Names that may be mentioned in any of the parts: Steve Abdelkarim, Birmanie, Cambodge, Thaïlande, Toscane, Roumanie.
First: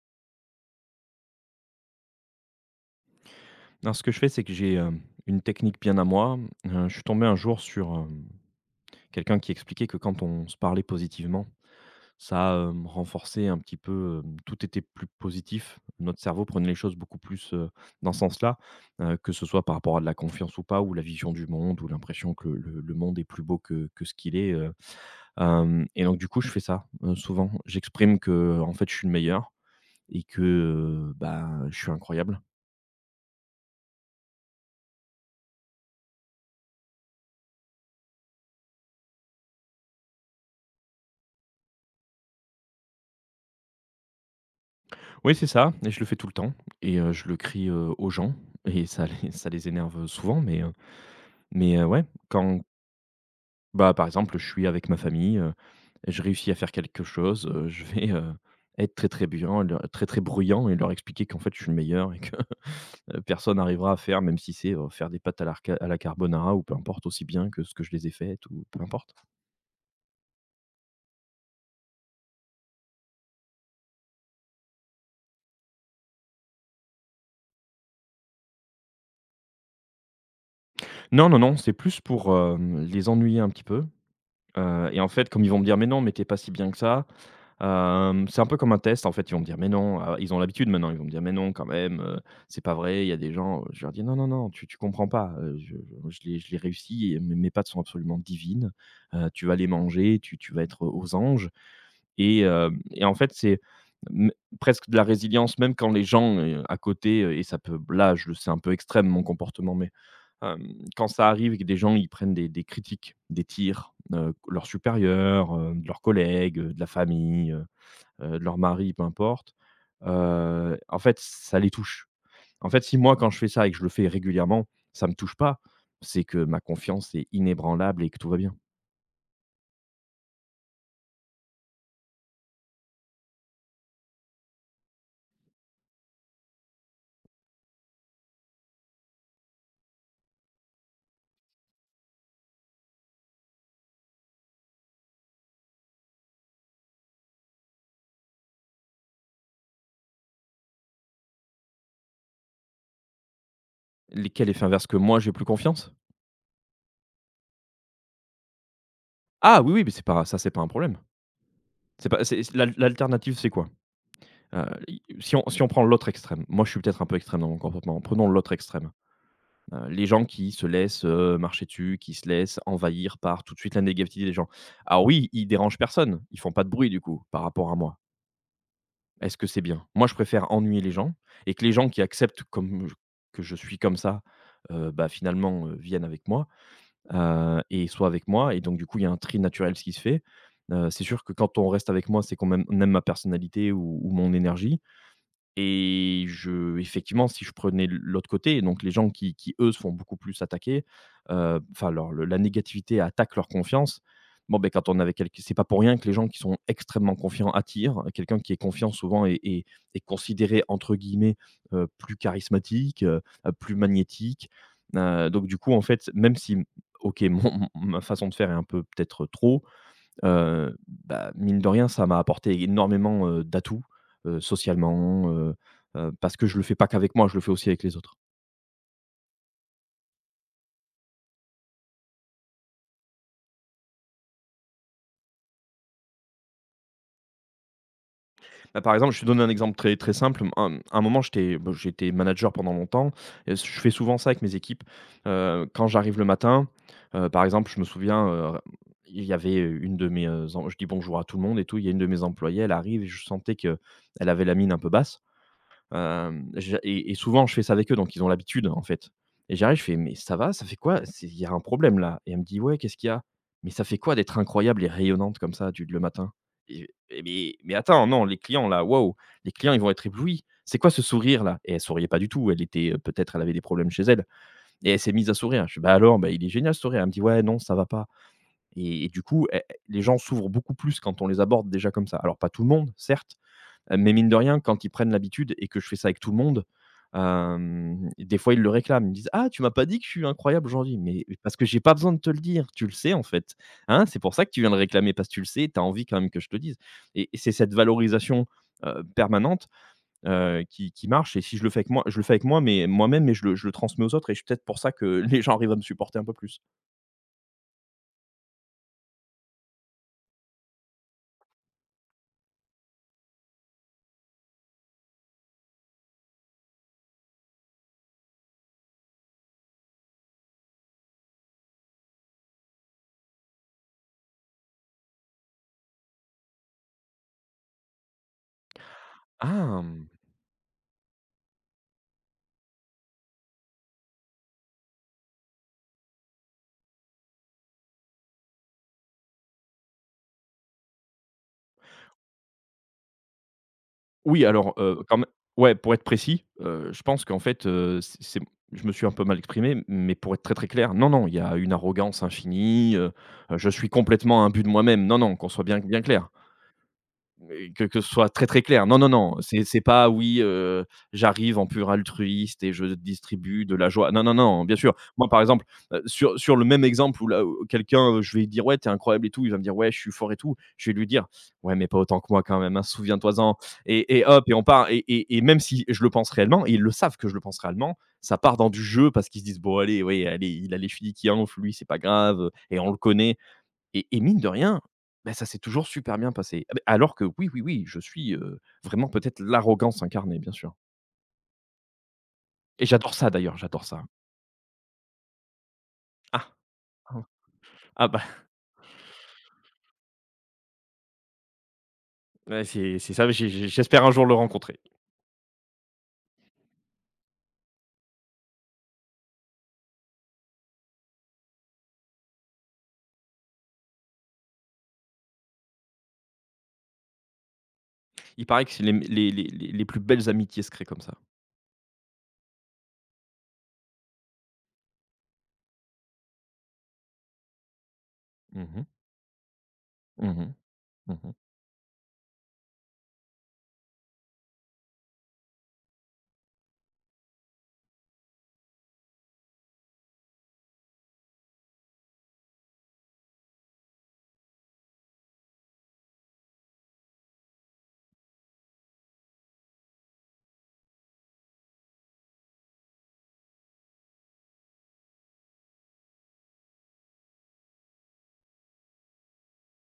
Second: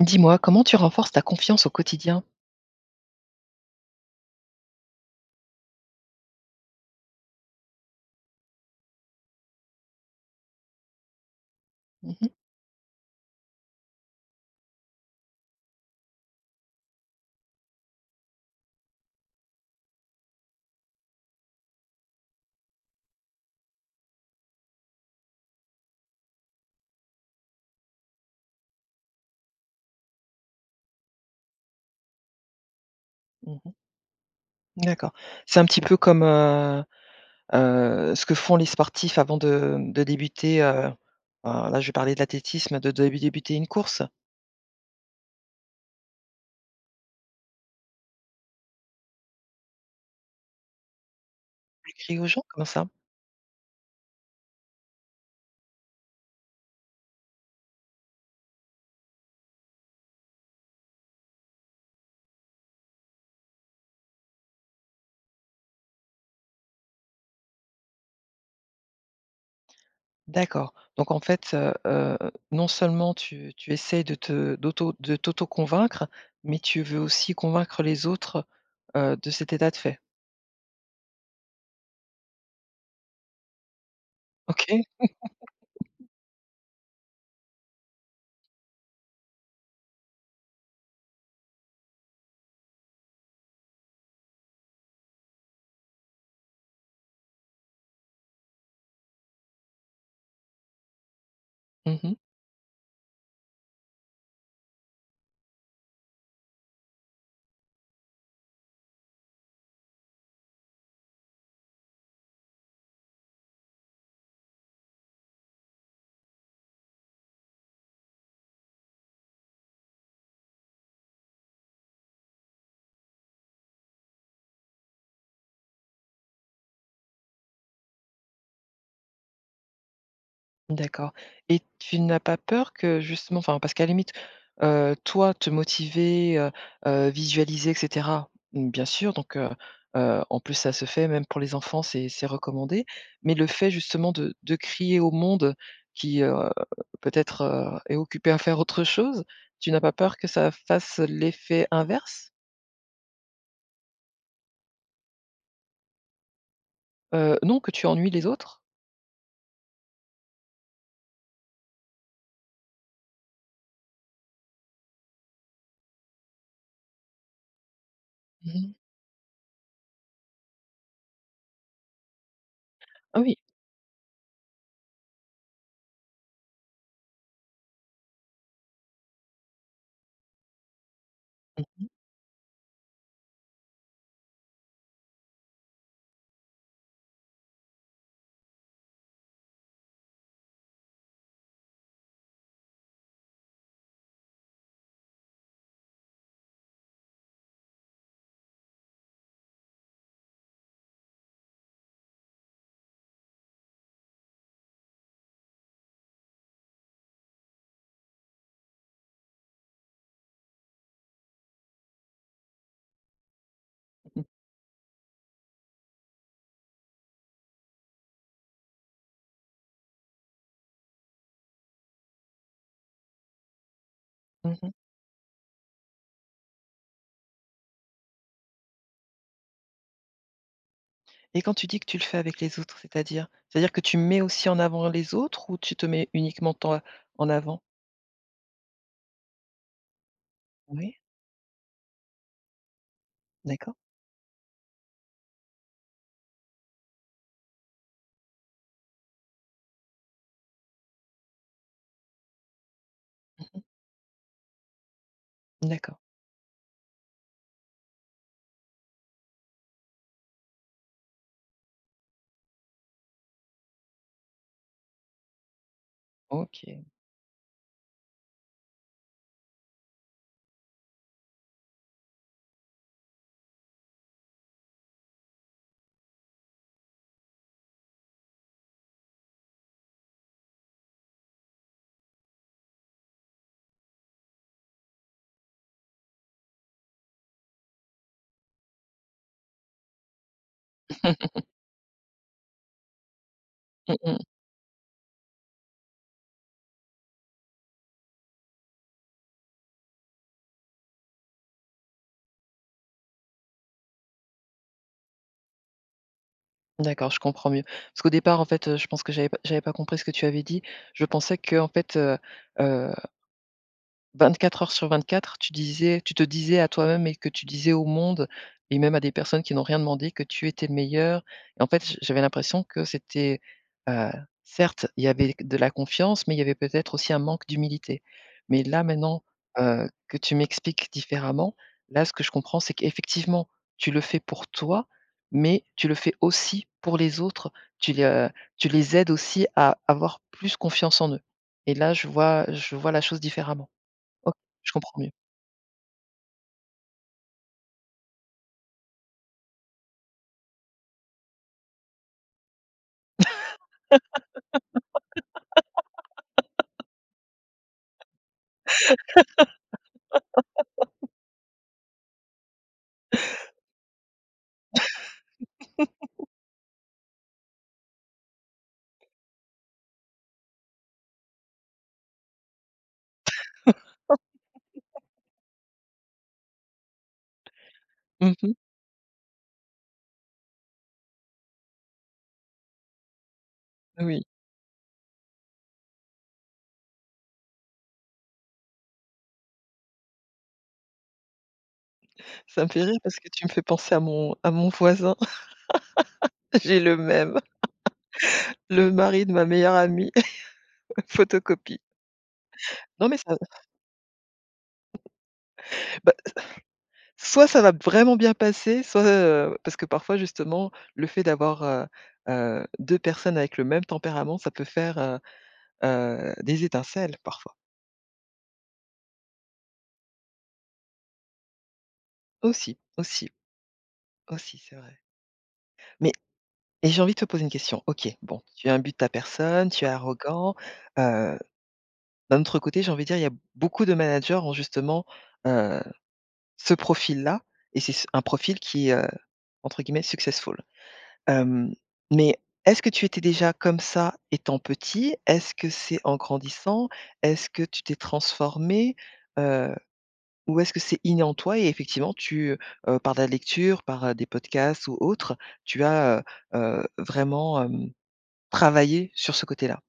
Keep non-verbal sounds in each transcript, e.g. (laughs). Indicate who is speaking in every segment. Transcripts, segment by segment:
Speaker 1: Dis-moi, comment tu renforces ta confiance au quotidien?
Speaker 2: Non, ce que je fais, c'est que j'ai, une technique bien à moi. Je suis tombé un jour sur, quelqu'un qui expliquait que quand on se parlait positivement,
Speaker 1: Mmh mh.
Speaker 2: ça, renforçait un petit peu, tout était plus positif. Notre cerveau prenait les choses beaucoup plus, dans ce sens-là, que ce soit par rapport à de la confiance ou pas, ou la vision du monde, ou l'impression que le monde est plus beau que ce qu'il est. Et donc du coup, je fais ça, souvent. J'exprime que, en fait, je suis le meilleur et que, bah, je suis incroyable.
Speaker 1: Mmh. D'accord. C'est un petit peu comme, ce que font les sportifs avant de débuter, alors là, je vais parler de l'athlétisme, de débuter une course.
Speaker 2: Oui, c'est ça et je le fais tout le temps et je le crie, aux gens et ça les énerve, souvent mais
Speaker 1: Tu
Speaker 2: ouais,
Speaker 1: cries aux gens
Speaker 2: quand
Speaker 1: comme ça?
Speaker 2: bah, par exemple, je suis avec ma famille, je réussis à faire quelque chose, je vais, être très, très bruyant, et leur expliquer qu'en fait, je suis le meilleur et que, (laughs) personne n'arrivera à faire même si c'est, faire des pâtes à la carbonara ou peu importe, aussi bien que ce que je les ai faites ou peu importe.
Speaker 1: D'accord. Donc en fait, non seulement tu essaies de te d'auto de t'auto-convaincre, mais tu veux aussi convaincre les autres, de cet état de fait.
Speaker 2: Non, non, non, c'est plus pour, les ennuyer un petit peu.
Speaker 1: OK.
Speaker 2: Et en fait, comme ils vont me dire: «Mais non, mais t'es pas si bien que ça», c'est un peu comme un test, en fait. Ils vont me dire: «Mais non», ils ont l'habitude maintenant, ils vont me dire: «Mais non, quand même, c'est pas vrai, il y a des gens», je leur dis: «Non, non, non, tu comprends pas, je l'ai réussi et mes pâtes sont absolument divines, tu vas les manger, tu vas être, aux anges»
Speaker 1: Mmh.
Speaker 2: et en fait, c'est m presque de la résilience, même quand les gens, à côté, et ça peut là, je c'est un peu extrême mon comportement, mais. Quand ça arrive et que des gens, ils prennent des critiques, des tirs, leurs supérieurs, de leurs collègues, de la famille, de leur mari, peu importe, en fait, ça les touche. En fait, si moi, quand je fais ça et que je le fais régulièrement, ça me touche pas, c'est que ma confiance est inébranlable et que tout va bien.
Speaker 1: D'accord, et tu n'as pas peur que justement, enfin, parce qu'à la limite, toi, te motiver, visualiser et cetera, bien sûr, donc en plus, ça se fait même pour les enfants, c'est recommandé. Mais le fait justement de crier au monde qui, peut-être, est occupé à faire autre chose, tu n'as pas peur que ça fasse l'effet inverse?
Speaker 2: Les quel effet inverse? Que moi, j'ai plus confiance?
Speaker 1: Non, que tu ennuies les autres?
Speaker 2: Ah oui, oui, mais c'est pas ça, c'est pas un problème. C'est pas c'est c'est l'alternative, c'est quoi? I Si on prend l'autre extrême, moi, je suis peut-être un peu extrême dans mon comportement, prenons l'autre
Speaker 1: Mmh.
Speaker 2: extrême. Les gens qui se laissent, marcher dessus, qui se laissent envahir
Speaker 1: Ah oui.
Speaker 2: par tout de suite la négativité des gens. Alors oui, ils dérangent personne, ils font pas de bruit du coup, par rapport à moi. Est-ce que c'est bien? Moi, je préfère ennuyer les gens et que les gens qui acceptent comme je que je suis comme ça, bah, finalement, viennent avec moi, et soient avec moi et donc du coup, il y a un tri naturel ce qui se fait. C'est sûr que quand on reste avec moi, c'est qu'on m'aime, on aime ma personnalité ou mon énergie. Et je Effectivement, si je prenais l'autre côté, donc les gens qui eux se font beaucoup plus attaquer, enfin leur le la négativité attaque leur confiance. Bon, ben quand on avait quelqu'un, c'est pas pour rien que les gens qui sont extrêmement confiants attirent. Quelqu'un qui est confiant souvent est est considéré entre guillemets, «plus charismatique», «plus magnétique». Donc du coup, en fait, même si, OK, mon mon ma façon de faire est un peu peut-être trop. Heu, Bah, mine de rien, ça m'a apporté énormément, d'atouts,
Speaker 1: (laughs)
Speaker 2: socialement, parce que je le fais pas qu'avec moi, je le fais aussi avec les autres.
Speaker 1: Et quand tu dis que tu le fais avec les autres, c'est-à-dire? C'est-à-dire que tu mets aussi en avant les autres, ou tu te mets uniquement toi en avant?
Speaker 2: Bah, par exemple, je te donne un exemple très, très simple. À
Speaker 1: Oui,
Speaker 2: un moment, j'étais manager pendant longtemps et
Speaker 1: d'accord.
Speaker 2: je fais souvent ça avec mes équipes. Quand j'arrive le matin, par exemple, je me souviens, il y avait une de mes, je dis bonjour à tout le monde et tout. Il y a une de mes employées, elle arrive et je sentais qu'elle avait la mine un peu basse.
Speaker 1: D'accord,
Speaker 2: Je et souvent je fais ça avec eux, donc ils ont l'habitude, en fait. Et j'arrive, je fais: «Mais ça va? Ça fait quoi? C'est il y a un problème là?» et elle me dit: «Ouais, qu'est-ce qu'il y a?» «Mais ça fait quoi d'être incroyable et rayonnante comme ça du le matin?»
Speaker 1: OK.
Speaker 2: Et mais attends, non, les clients là, waouh, les clients ils vont être éblouis. C'est quoi ce sourire là? Et elle souriait pas du tout, elle était, peut-être elle avait des problèmes chez elle et elle s'est mise à sourire. Je fais: «Bah alors? Bah il est génial ce sourire». Elle me dit: «Ouais, non, ça va pas» et du coup, les gens s'ouvrent beaucoup plus quand on les aborde déjà comme ça. Alors pas tout le monde, certes. Mais mine de rien, quand ils prennent l'habitude et que je fais ça avec tout le monde, des fois, ils le réclament. Ils me disent: «Ah, tu m'as pas dit que je suis incroyable aujourd'hui?» Mais
Speaker 1: (laughs)
Speaker 2: parce que j'ai pas besoin de te le dire, tu le sais, en fait,
Speaker 1: Mmh
Speaker 2: hein? C'est
Speaker 1: mh.
Speaker 2: pour ça que tu viens le réclamer, parce que tu le sais, tu as envie quand même que je te dise. Et c'est cette valorisation, permanente, qui marche et si je le fais avec moi je le fais avec moi, mais moi-même, je le transmets aux autres et c'est peut-être pour ça que (laughs) les gens arrivent à me supporter un peu plus.
Speaker 1: D'accord, je comprends mieux. Parce qu'au départ, en fait, je pense que j'avais pas compris ce que tu avais dit. Je pensais que, en fait, heu 24 heures sur 24, tu te disais à toi-même, et que tu disais au monde et même à des personnes qui n'ont rien demandé, que tu étais le meilleur, et en fait, j'avais l'impression que c'était, heu, certes, il y avait de la confiance, mais il y avait peut-être aussi un manque d'humilité. Mais là, maintenant,
Speaker 2: Ah!
Speaker 1: que tu m'expliques différemment, là, ce que je comprends, c'est qu'effectivement, tu le fais pour toi, mais tu le fais aussi pour les autres. Tu les, heu, tu les aides aussi à avoir plus confiance en eux, et là, je vois la chose différemment. OK,
Speaker 2: Oui, alors,
Speaker 1: je comprends mieux.
Speaker 2: quand mê ouais, pour être précis, je pense qu'en fait, c'est, je me suis un peu mal exprimé, mais pour être très, très clair, non, non, il y a une arrogance infinie, je suis complètement imbu de moi-même. Non, non, qu'on soit bien clair. Mais que ce soit très, très clair. Non, non, non, c'est pas: «Oui, j'arrive en pur altruiste et je distribue de la joie». Non, non, non, bien sûr. Moi, par exemple, sur le même exemple où là, où quelqu'un, je vais lui dire: «Ouais, t'es incroyable et tout», il va me dire: «Ouais, je suis fort et tout». Je vais lui dire: «Ouais, mais pas autant que moi quand même, hein, souviens-toi-en» et hop et on part et même si je le pense réellement et ils le savent que je le pense réellement,
Speaker 1: Mmh
Speaker 2: ça
Speaker 1: mh.
Speaker 2: part dans du jeu parce qu'ils se disent: «Bon allez, ouais allez, il a les chevilles qui enflent, lui, c'est pas grave, et on le connaît. Et
Speaker 1: Oui,
Speaker 2: mine de rien, ben ça s'est toujours super bien passé. Ah beh, alors que oui, oui, oui, je suis, vraiment peut-être l'arrogance incarnée, bien sûr.
Speaker 1: ça me fait
Speaker 2: Et
Speaker 1: rire
Speaker 2: j'adore
Speaker 1: parce que
Speaker 2: ça
Speaker 1: tu me
Speaker 2: d'ailleurs,
Speaker 1: fais
Speaker 2: j'adore
Speaker 1: penser
Speaker 2: ça.
Speaker 1: à mon voisin.
Speaker 2: Ah!
Speaker 1: (laughs) J'ai le
Speaker 2: Ah.
Speaker 1: même,
Speaker 2: Ah bah,
Speaker 1: le mari de ma meilleure amie, (laughs) photocopie.
Speaker 2: ouais, c'est
Speaker 1: Non
Speaker 2: c'est
Speaker 1: mais
Speaker 2: ça,
Speaker 1: ça,
Speaker 2: j'espère un jour le rencontrer.
Speaker 1: bah, soit ça va vraiment bien passer, soit, parce que parfois justement le fait d'avoir, 2 personnes avec le même tempérament, ça peut faire, des étincelles parfois.
Speaker 2: Il paraît que c'est les les plus belles amitiés se créent comme ça.
Speaker 1: Aussi, aussi, aussi, c'est vrai. Mais, et j'ai envie de te poser une question. OK, bon, tu
Speaker 2: Mmh mh.
Speaker 1: imbu de ta personne, tu es
Speaker 2: Mmh.
Speaker 1: arrogant,
Speaker 2: Mmh.
Speaker 1: heu D'un autre côté, j'ai envie de dire, il y a beaucoup de managers ont justement, heu, ce profil-là, et c'est s un profil qui est, entre guillemets «successful». Hem, mais est-ce que tu étais déjà comme ça étant petit? Est-ce que c'est en grandissant? Est-ce que tu t'es transformé? Heu, ou est-ce que c'est inné en toi, et effectivement tu, par la lecture, par, des podcasts ou autres, tu as, vraiment, travaillé sur ce côté-là?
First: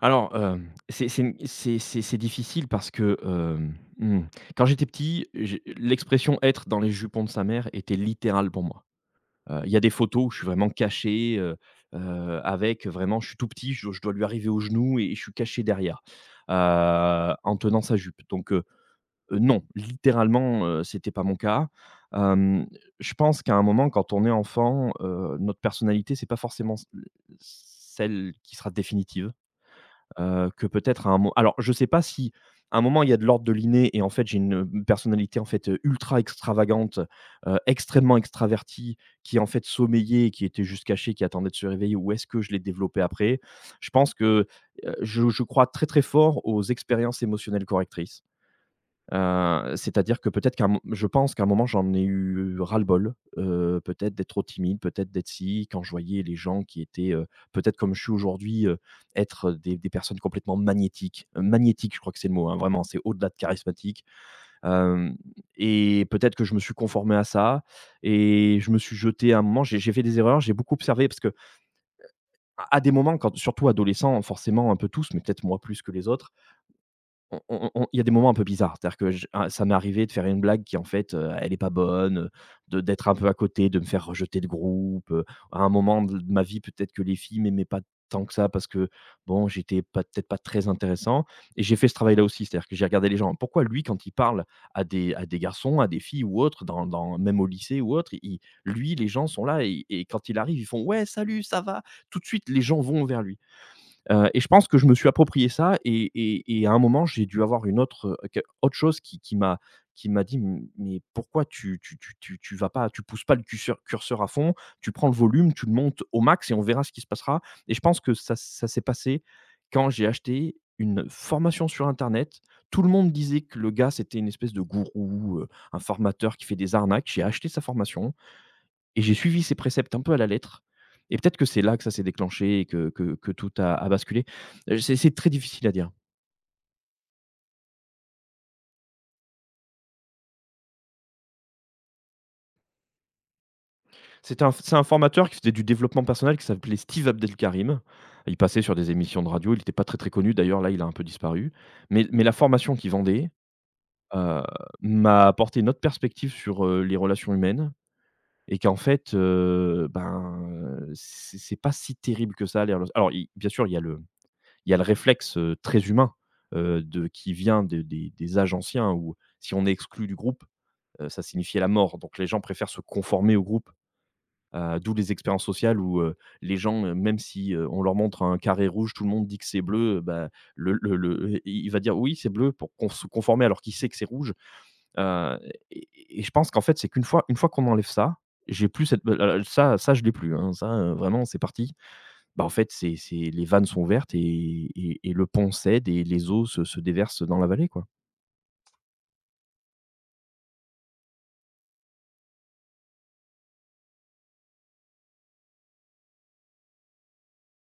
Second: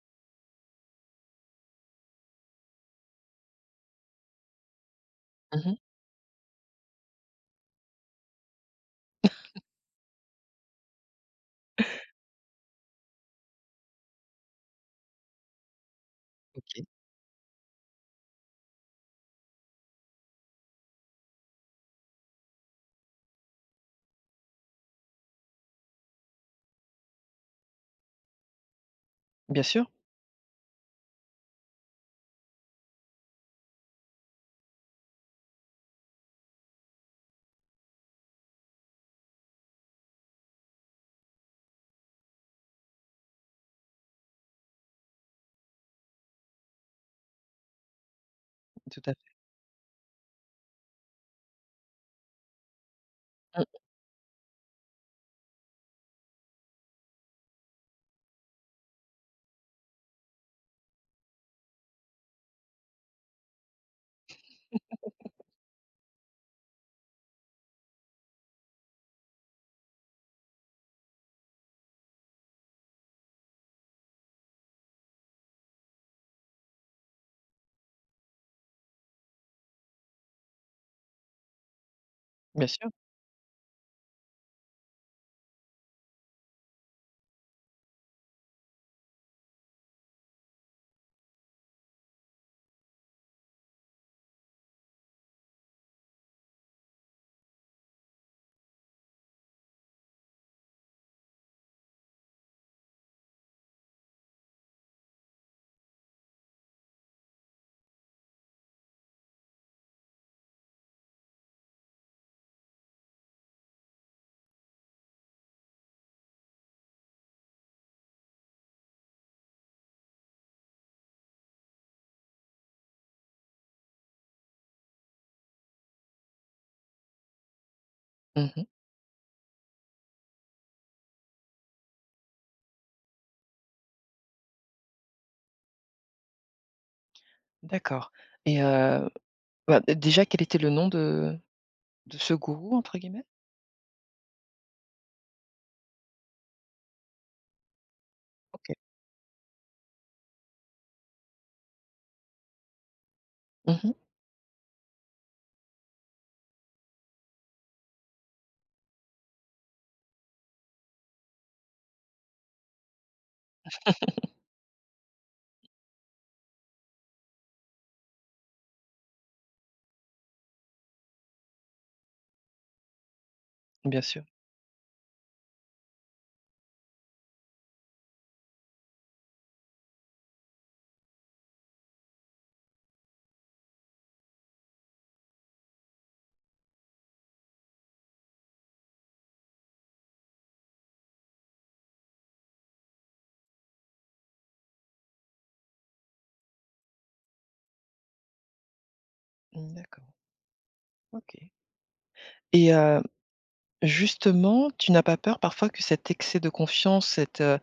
Speaker 2: Alors, c'est une c'est difficile parce que, mmh, quand j'étais petit, j'ai
Speaker 1: Mmh.
Speaker 2: l'expression «être dans les jupons de sa mère» était littérale pour moi. Il y a des photos où je suis vraiment caché, avec vraiment je suis tout petit, je dois lui arriver aux genoux et je suis caché derrière,
Speaker 1: OK.
Speaker 2: en tenant sa jupe. Donc non, littéralement, c'était pas mon cas. Hem, je pense qu'à un moment quand on est enfant, notre personnalité, c'est pas forcément c celle qui sera définitive.
Speaker 1: Bien sûr,
Speaker 2: Que peut-être à un moment. Alors je sais pas si à un moment il y a de l'ordre de l'inné et en fait j'ai une, personnalité en fait, ultra extravagante, extrêmement extravertie qui en fait sommeillait, qui était juste cachée, qui attendait de se réveiller ou est-ce que je l'ai développé après? Je pense que, je crois très, très fort aux expériences émotionnelles correctrices.
Speaker 1: tout à fait.
Speaker 2: C'est-à-dire que peut-être qu'à un mo je pense qu'à un moment j'en ai eu ras-le-bol,
Speaker 1: Mmh,
Speaker 2: peut-être d'être trop timide, peut-être d'être si, quand je voyais les gens qui étaient, peut-être comme je suis aujourd'hui, être des personnes complètement magnétiques. Magnétiques, je crois que c'est le mot, hein, vraiment, c'est au-delà de charismatique. Hem Et peut-être que je me suis conformé à ça et je me suis jeté à un moment, j'ai fait des erreurs, j'ai beaucoup observé parce qu'à à des moments, quand surtout adolescent, forcément un peu tous, mais peut-être moi plus que les autres, on il y a des moments un peu bizarres, c'est-à-dire que ça m'est arrivé de faire une blague qui en fait, elle est pas bonne,
Speaker 1: bien
Speaker 2: de
Speaker 1: sûr.
Speaker 2: d'être un peu à côté, de me faire rejeter de groupe, À un moment de ma vie, peut-être que les filles m'aimaient pas tant que ça parce que, bon, j'étais pas peut-être pas très intéressant et j'ai fait ce travail-là aussi, c'est-à-dire que j'ai regardé les gens. Pourquoi lui, quand il parle à des garçons, à des filles ou autres, dans même au lycée ou autre, les gens sont là et quand il arrive, ils font: «Ouais, salut, ça va?» Tout de suite, les gens vont vers lui. Et je pense que je me suis approprié ça et à un moment, j'ai dû avoir une autre, que autre chose qui m'a qui m'a dit: «M Mais pourquoi tu pousses pas le curseur à fond, tu prends le volume, tu le montes au max et on verra ce qui se passera» et je pense que ça s'est passé quand j'ai acheté une formation sur internet. Tout le monde disait que le gars, c'était une espèce de gourou, un formateur qui fait des arnaques. J'ai acheté sa formation,
Speaker 1: Mmh.
Speaker 2: et j'ai suivi ses préceptes un peu à la lettre et peut-être que c'est là que ça s'est déclenché et que tout a basculé. C'est très difficile à dire.
Speaker 1: D'accord, et bah, d déjà quel était le nom de ce «gourou» entre guillemets?
Speaker 2: C'est un formateur qui faisait du développement personnel qui s'appelait Steve Abdelkarim. Il passait
Speaker 1: OK.
Speaker 2: sur des émissions de radio, il n'était pas très, très connu d'ailleurs, là, il a un peu disparu. Mais la formation qu'il vendait,
Speaker 1: Mmh. (laughs)
Speaker 2: heu, m'a apporté une autre perspective sur, les relations humaines et qu'en fait, ben, c'est pas si terrible que ça les rela alors i bien sûr, il y a le il y a le réflexe très humain qui vient des âges anciens où si on est exclu du groupe, ça signifiait la mort. Donc les gens préfèrent se conformer au groupe,
Speaker 1: Bien sûr.
Speaker 2: d'où les expériences sociales où les gens, même si on leur montre un carré rouge, tout le monde dit que c'est bleu, bah, il va dire oui, c'est bleu pour qu'on se conformer alors qu'il sait que c'est rouge. Euh, et, et je pense qu'en fait, c'est qu'une fois, une fois qu'on enlève ça, j'ai plus cette. Ça, ça je l'ai plus, hein. Ça, vraiment, c'est parti. Bah, en fait, c'est les vannes sont ouvertes et et le pont cède et les eaux se déversent dans la vallée, quoi.
Speaker 1: Mmh, d'accord, OK, et justement, tu n'as pas peur parfois que cet excès de confiance, cette, heu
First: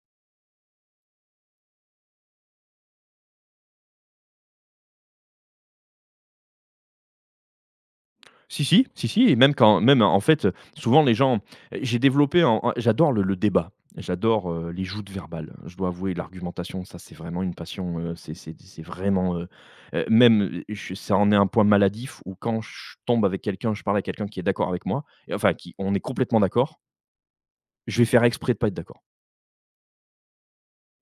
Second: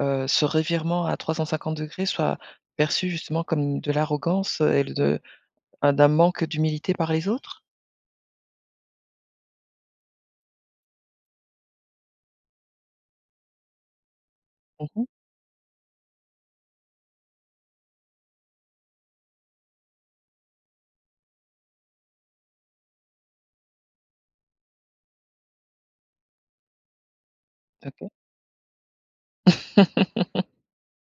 Speaker 1: heu, ce revirement à 350 degrés, soit perçu justement comme de l'arrogance, et de un d'un manque d'humilité par les autres?
Speaker 2: Si, si, si, si et même quand même en fait, souvent les gens j'ai développé en en j'adore le débat, j'adore, les
Speaker 1: Mmh.
Speaker 2: joutes verbales. Je dois avouer l'argumentation, ça c'est vraiment une passion, c'est vraiment, même, je ça en est un point maladif où quand je tombe avec quelqu'un, je parle à quelqu'un qui est d'accord avec moi et enfin qui on est complètement d'accord, je vais
Speaker 1: OK.
Speaker 2: faire exprès de pas être d'accord.
Speaker 1: (laughs)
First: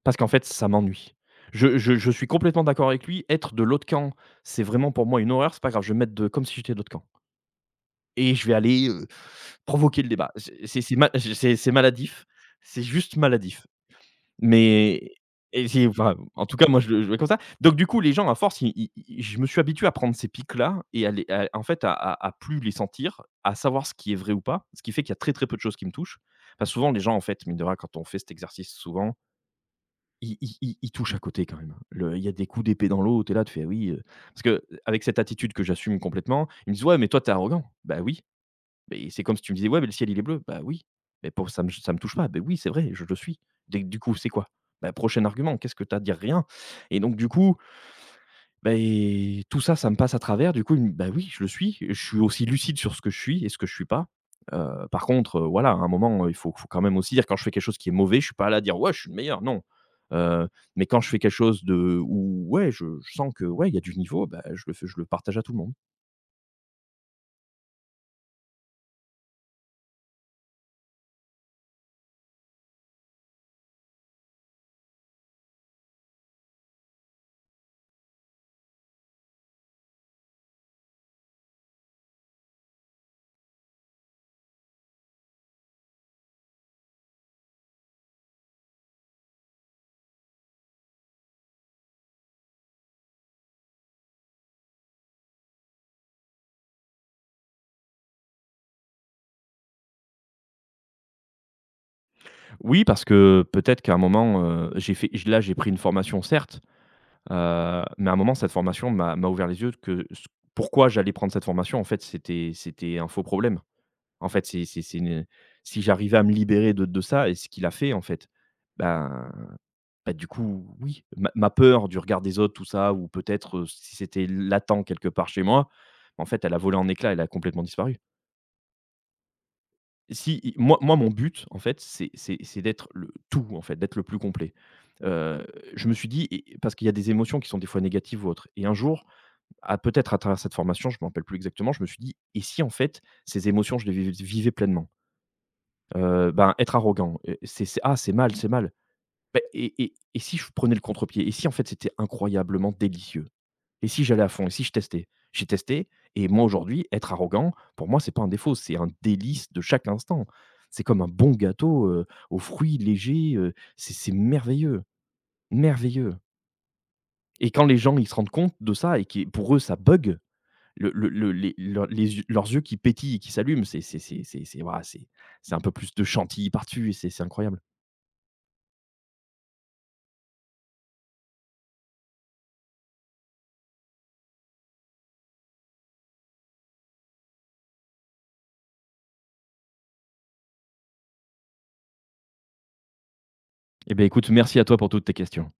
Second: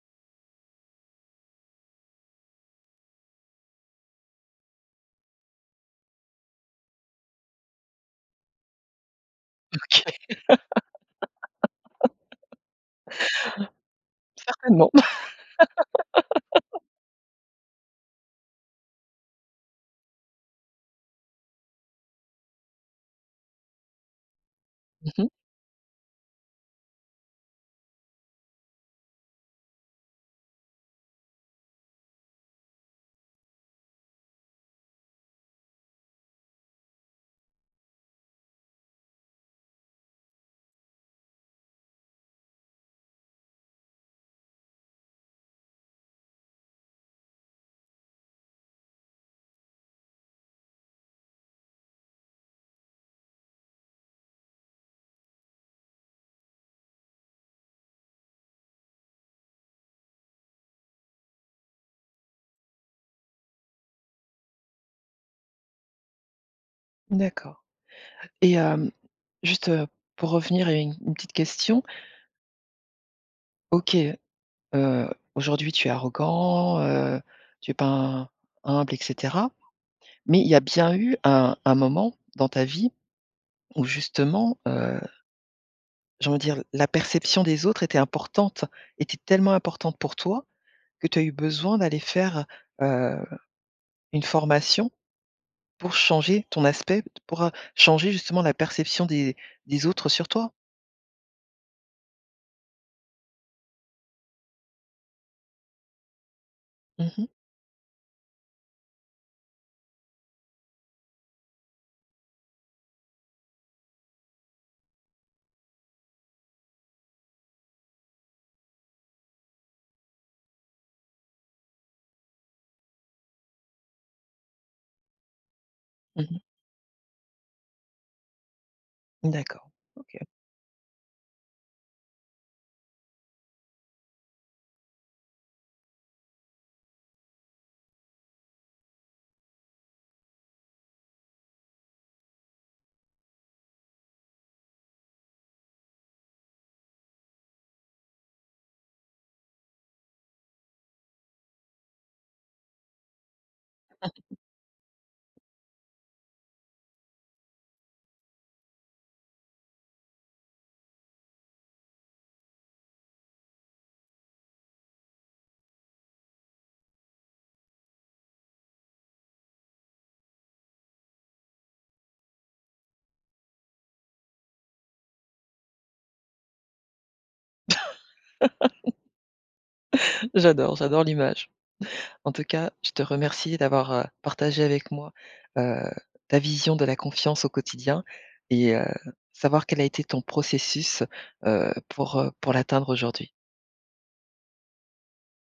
Speaker 2: Parce qu'en fait, ça m'ennuie. Je suis complètement d'accord avec lui, être de l'autre camp, c'est vraiment pour moi une horreur, c'est pas grave, je vais me mettre de comme si j'étais de l'autre camp et je vais aller, provoquer
Speaker 1: OK.
Speaker 2: le débat. C'est maladif, c'est juste maladif.
Speaker 1: Certainement.
Speaker 2: Mais et c'est enfin, en tout cas, moi, je le vois comme ça. Donc du coup, les gens, à force, ils ils ils je me suis habitué à prendre ces pics-là et à les à en fait, à plus les sentir, à savoir ce qui est vrai ou pas, ce qui fait qu'il y a
Speaker 1: Mmh.
Speaker 2: très, très peu de choses qui me touchent. Enfin, souvent, les gens, en fait, mine de rien, quand on fait cet exercice souvent, il touche à côté quand même, hein. Le Il y a des coups d'épée dans l'eau, tu es là, tu fais: «Oui, heu», parce que, avec cette attitude que j'assume complètement, ils me disent: «Ouais, mais toi, t'es arrogant». Bah oui, mais c'est comme si tu me disais: «Ouais, mais le ciel, il est bleu». Bah oui, mais pour ça me touche pas. Bah oui, c'est vrai, je le suis. Dès Du coup, c'est quoi? Bah, prochain argument, qu'est-ce que t'as à dire? Rien et donc du coup, ben tout ça, ça me passe à travers. Du coup, une bah, oui, je le suis. Je suis aussi lucide sur ce que je suis et ce que je suis pas. Par contre, voilà, à un moment, il faut faut quand même aussi dire quand je fais quelque chose qui est mauvais, je suis pas là à dire: «Ouais, je suis le meilleur», non. Heu, mais quand je fais quelque chose de où ouais, je sens que, ouais, il y a du niveau, ben je le partage à tout le monde.
Speaker 1: D'accord, et juste, pour revenir à une petite question. OK. Heu, aujourd'hui tu es arrogant, tu es pas humble et cetera. Mais il y a bien eu un moment dans ta vie où justement, j'ai envie de dire la perception des autres était importante, était tellement importante pour toi, que tu as eu besoin d'aller faire, heu, une formation pour changer ton aspect, pour, changer justement la perception des autres sur toi?
Speaker 2: Oui, parce que peut-être qu'à un moment, j'ai fait j là, j'ai pris une formation certes,
Speaker 1: Mmh mh.
Speaker 2: mais à un moment, cette formation m'a ouvert les yeux que ce pourquoi j'allais prendre cette formation, en fait, c'était un faux problème. En fait, c'est une si j'arrivais à me libérer de ça et ce qu'il a fait, en fait, ben du coup, oui, ma peur du regard des autres, tout ça, ou peut-être, si c'était latent quelque part chez moi, en
Speaker 1: Mmh.
Speaker 2: fait, elle a volé en éclats, elle a complètement disparu.
Speaker 1: D'accord. OK.
Speaker 2: Si i moi moi, Mon but, en fait, c'est d'être le tout, en fait, d'être le plus complet. Heu, je me suis dit parce qu'il y a des émotions qui sont des fois négatives ou autres et un jour, à peut-être à travers cette formation, je ne me rappelle plus exactement, je me suis dit: «Et si, en fait, ces émotions, je les vivais pleinement?» Ben, être arrogant, c'est: «Ah, c'est mal, c'est mal». Beh Et et si je prenais le contre-pied? Et si, en fait, c'était incroyablement délicieux? Et si j'allais à fond? Et si je testais? J'ai testé et moi, aujourd'hui, être arrogant, pour moi, c'est pas un défaut, c'est un délice de chaque instant. C'est comme un bon gâteau, aux fruits légers, c'est merveilleux, merveilleux, et quand les gens, ils se rendent compte de ça et que pour eux, ça bug, le les leurs les yeux leurs yeux qui pétillent et qui s'allument, c'est waouh, c'est un peu plus de chantilly par-dessus et c'est incroyable.
Speaker 1: J'adore, j'adore l'image. En tout cas, je te remercie d'avoir, partagé avec moi, heu, ta vision de la confiance au quotidien, et savoir quel a été ton processus, pour l'atteindre aujourd'hui.
Speaker 2: Eh bien, écoute, merci à toi pour toutes tes questions.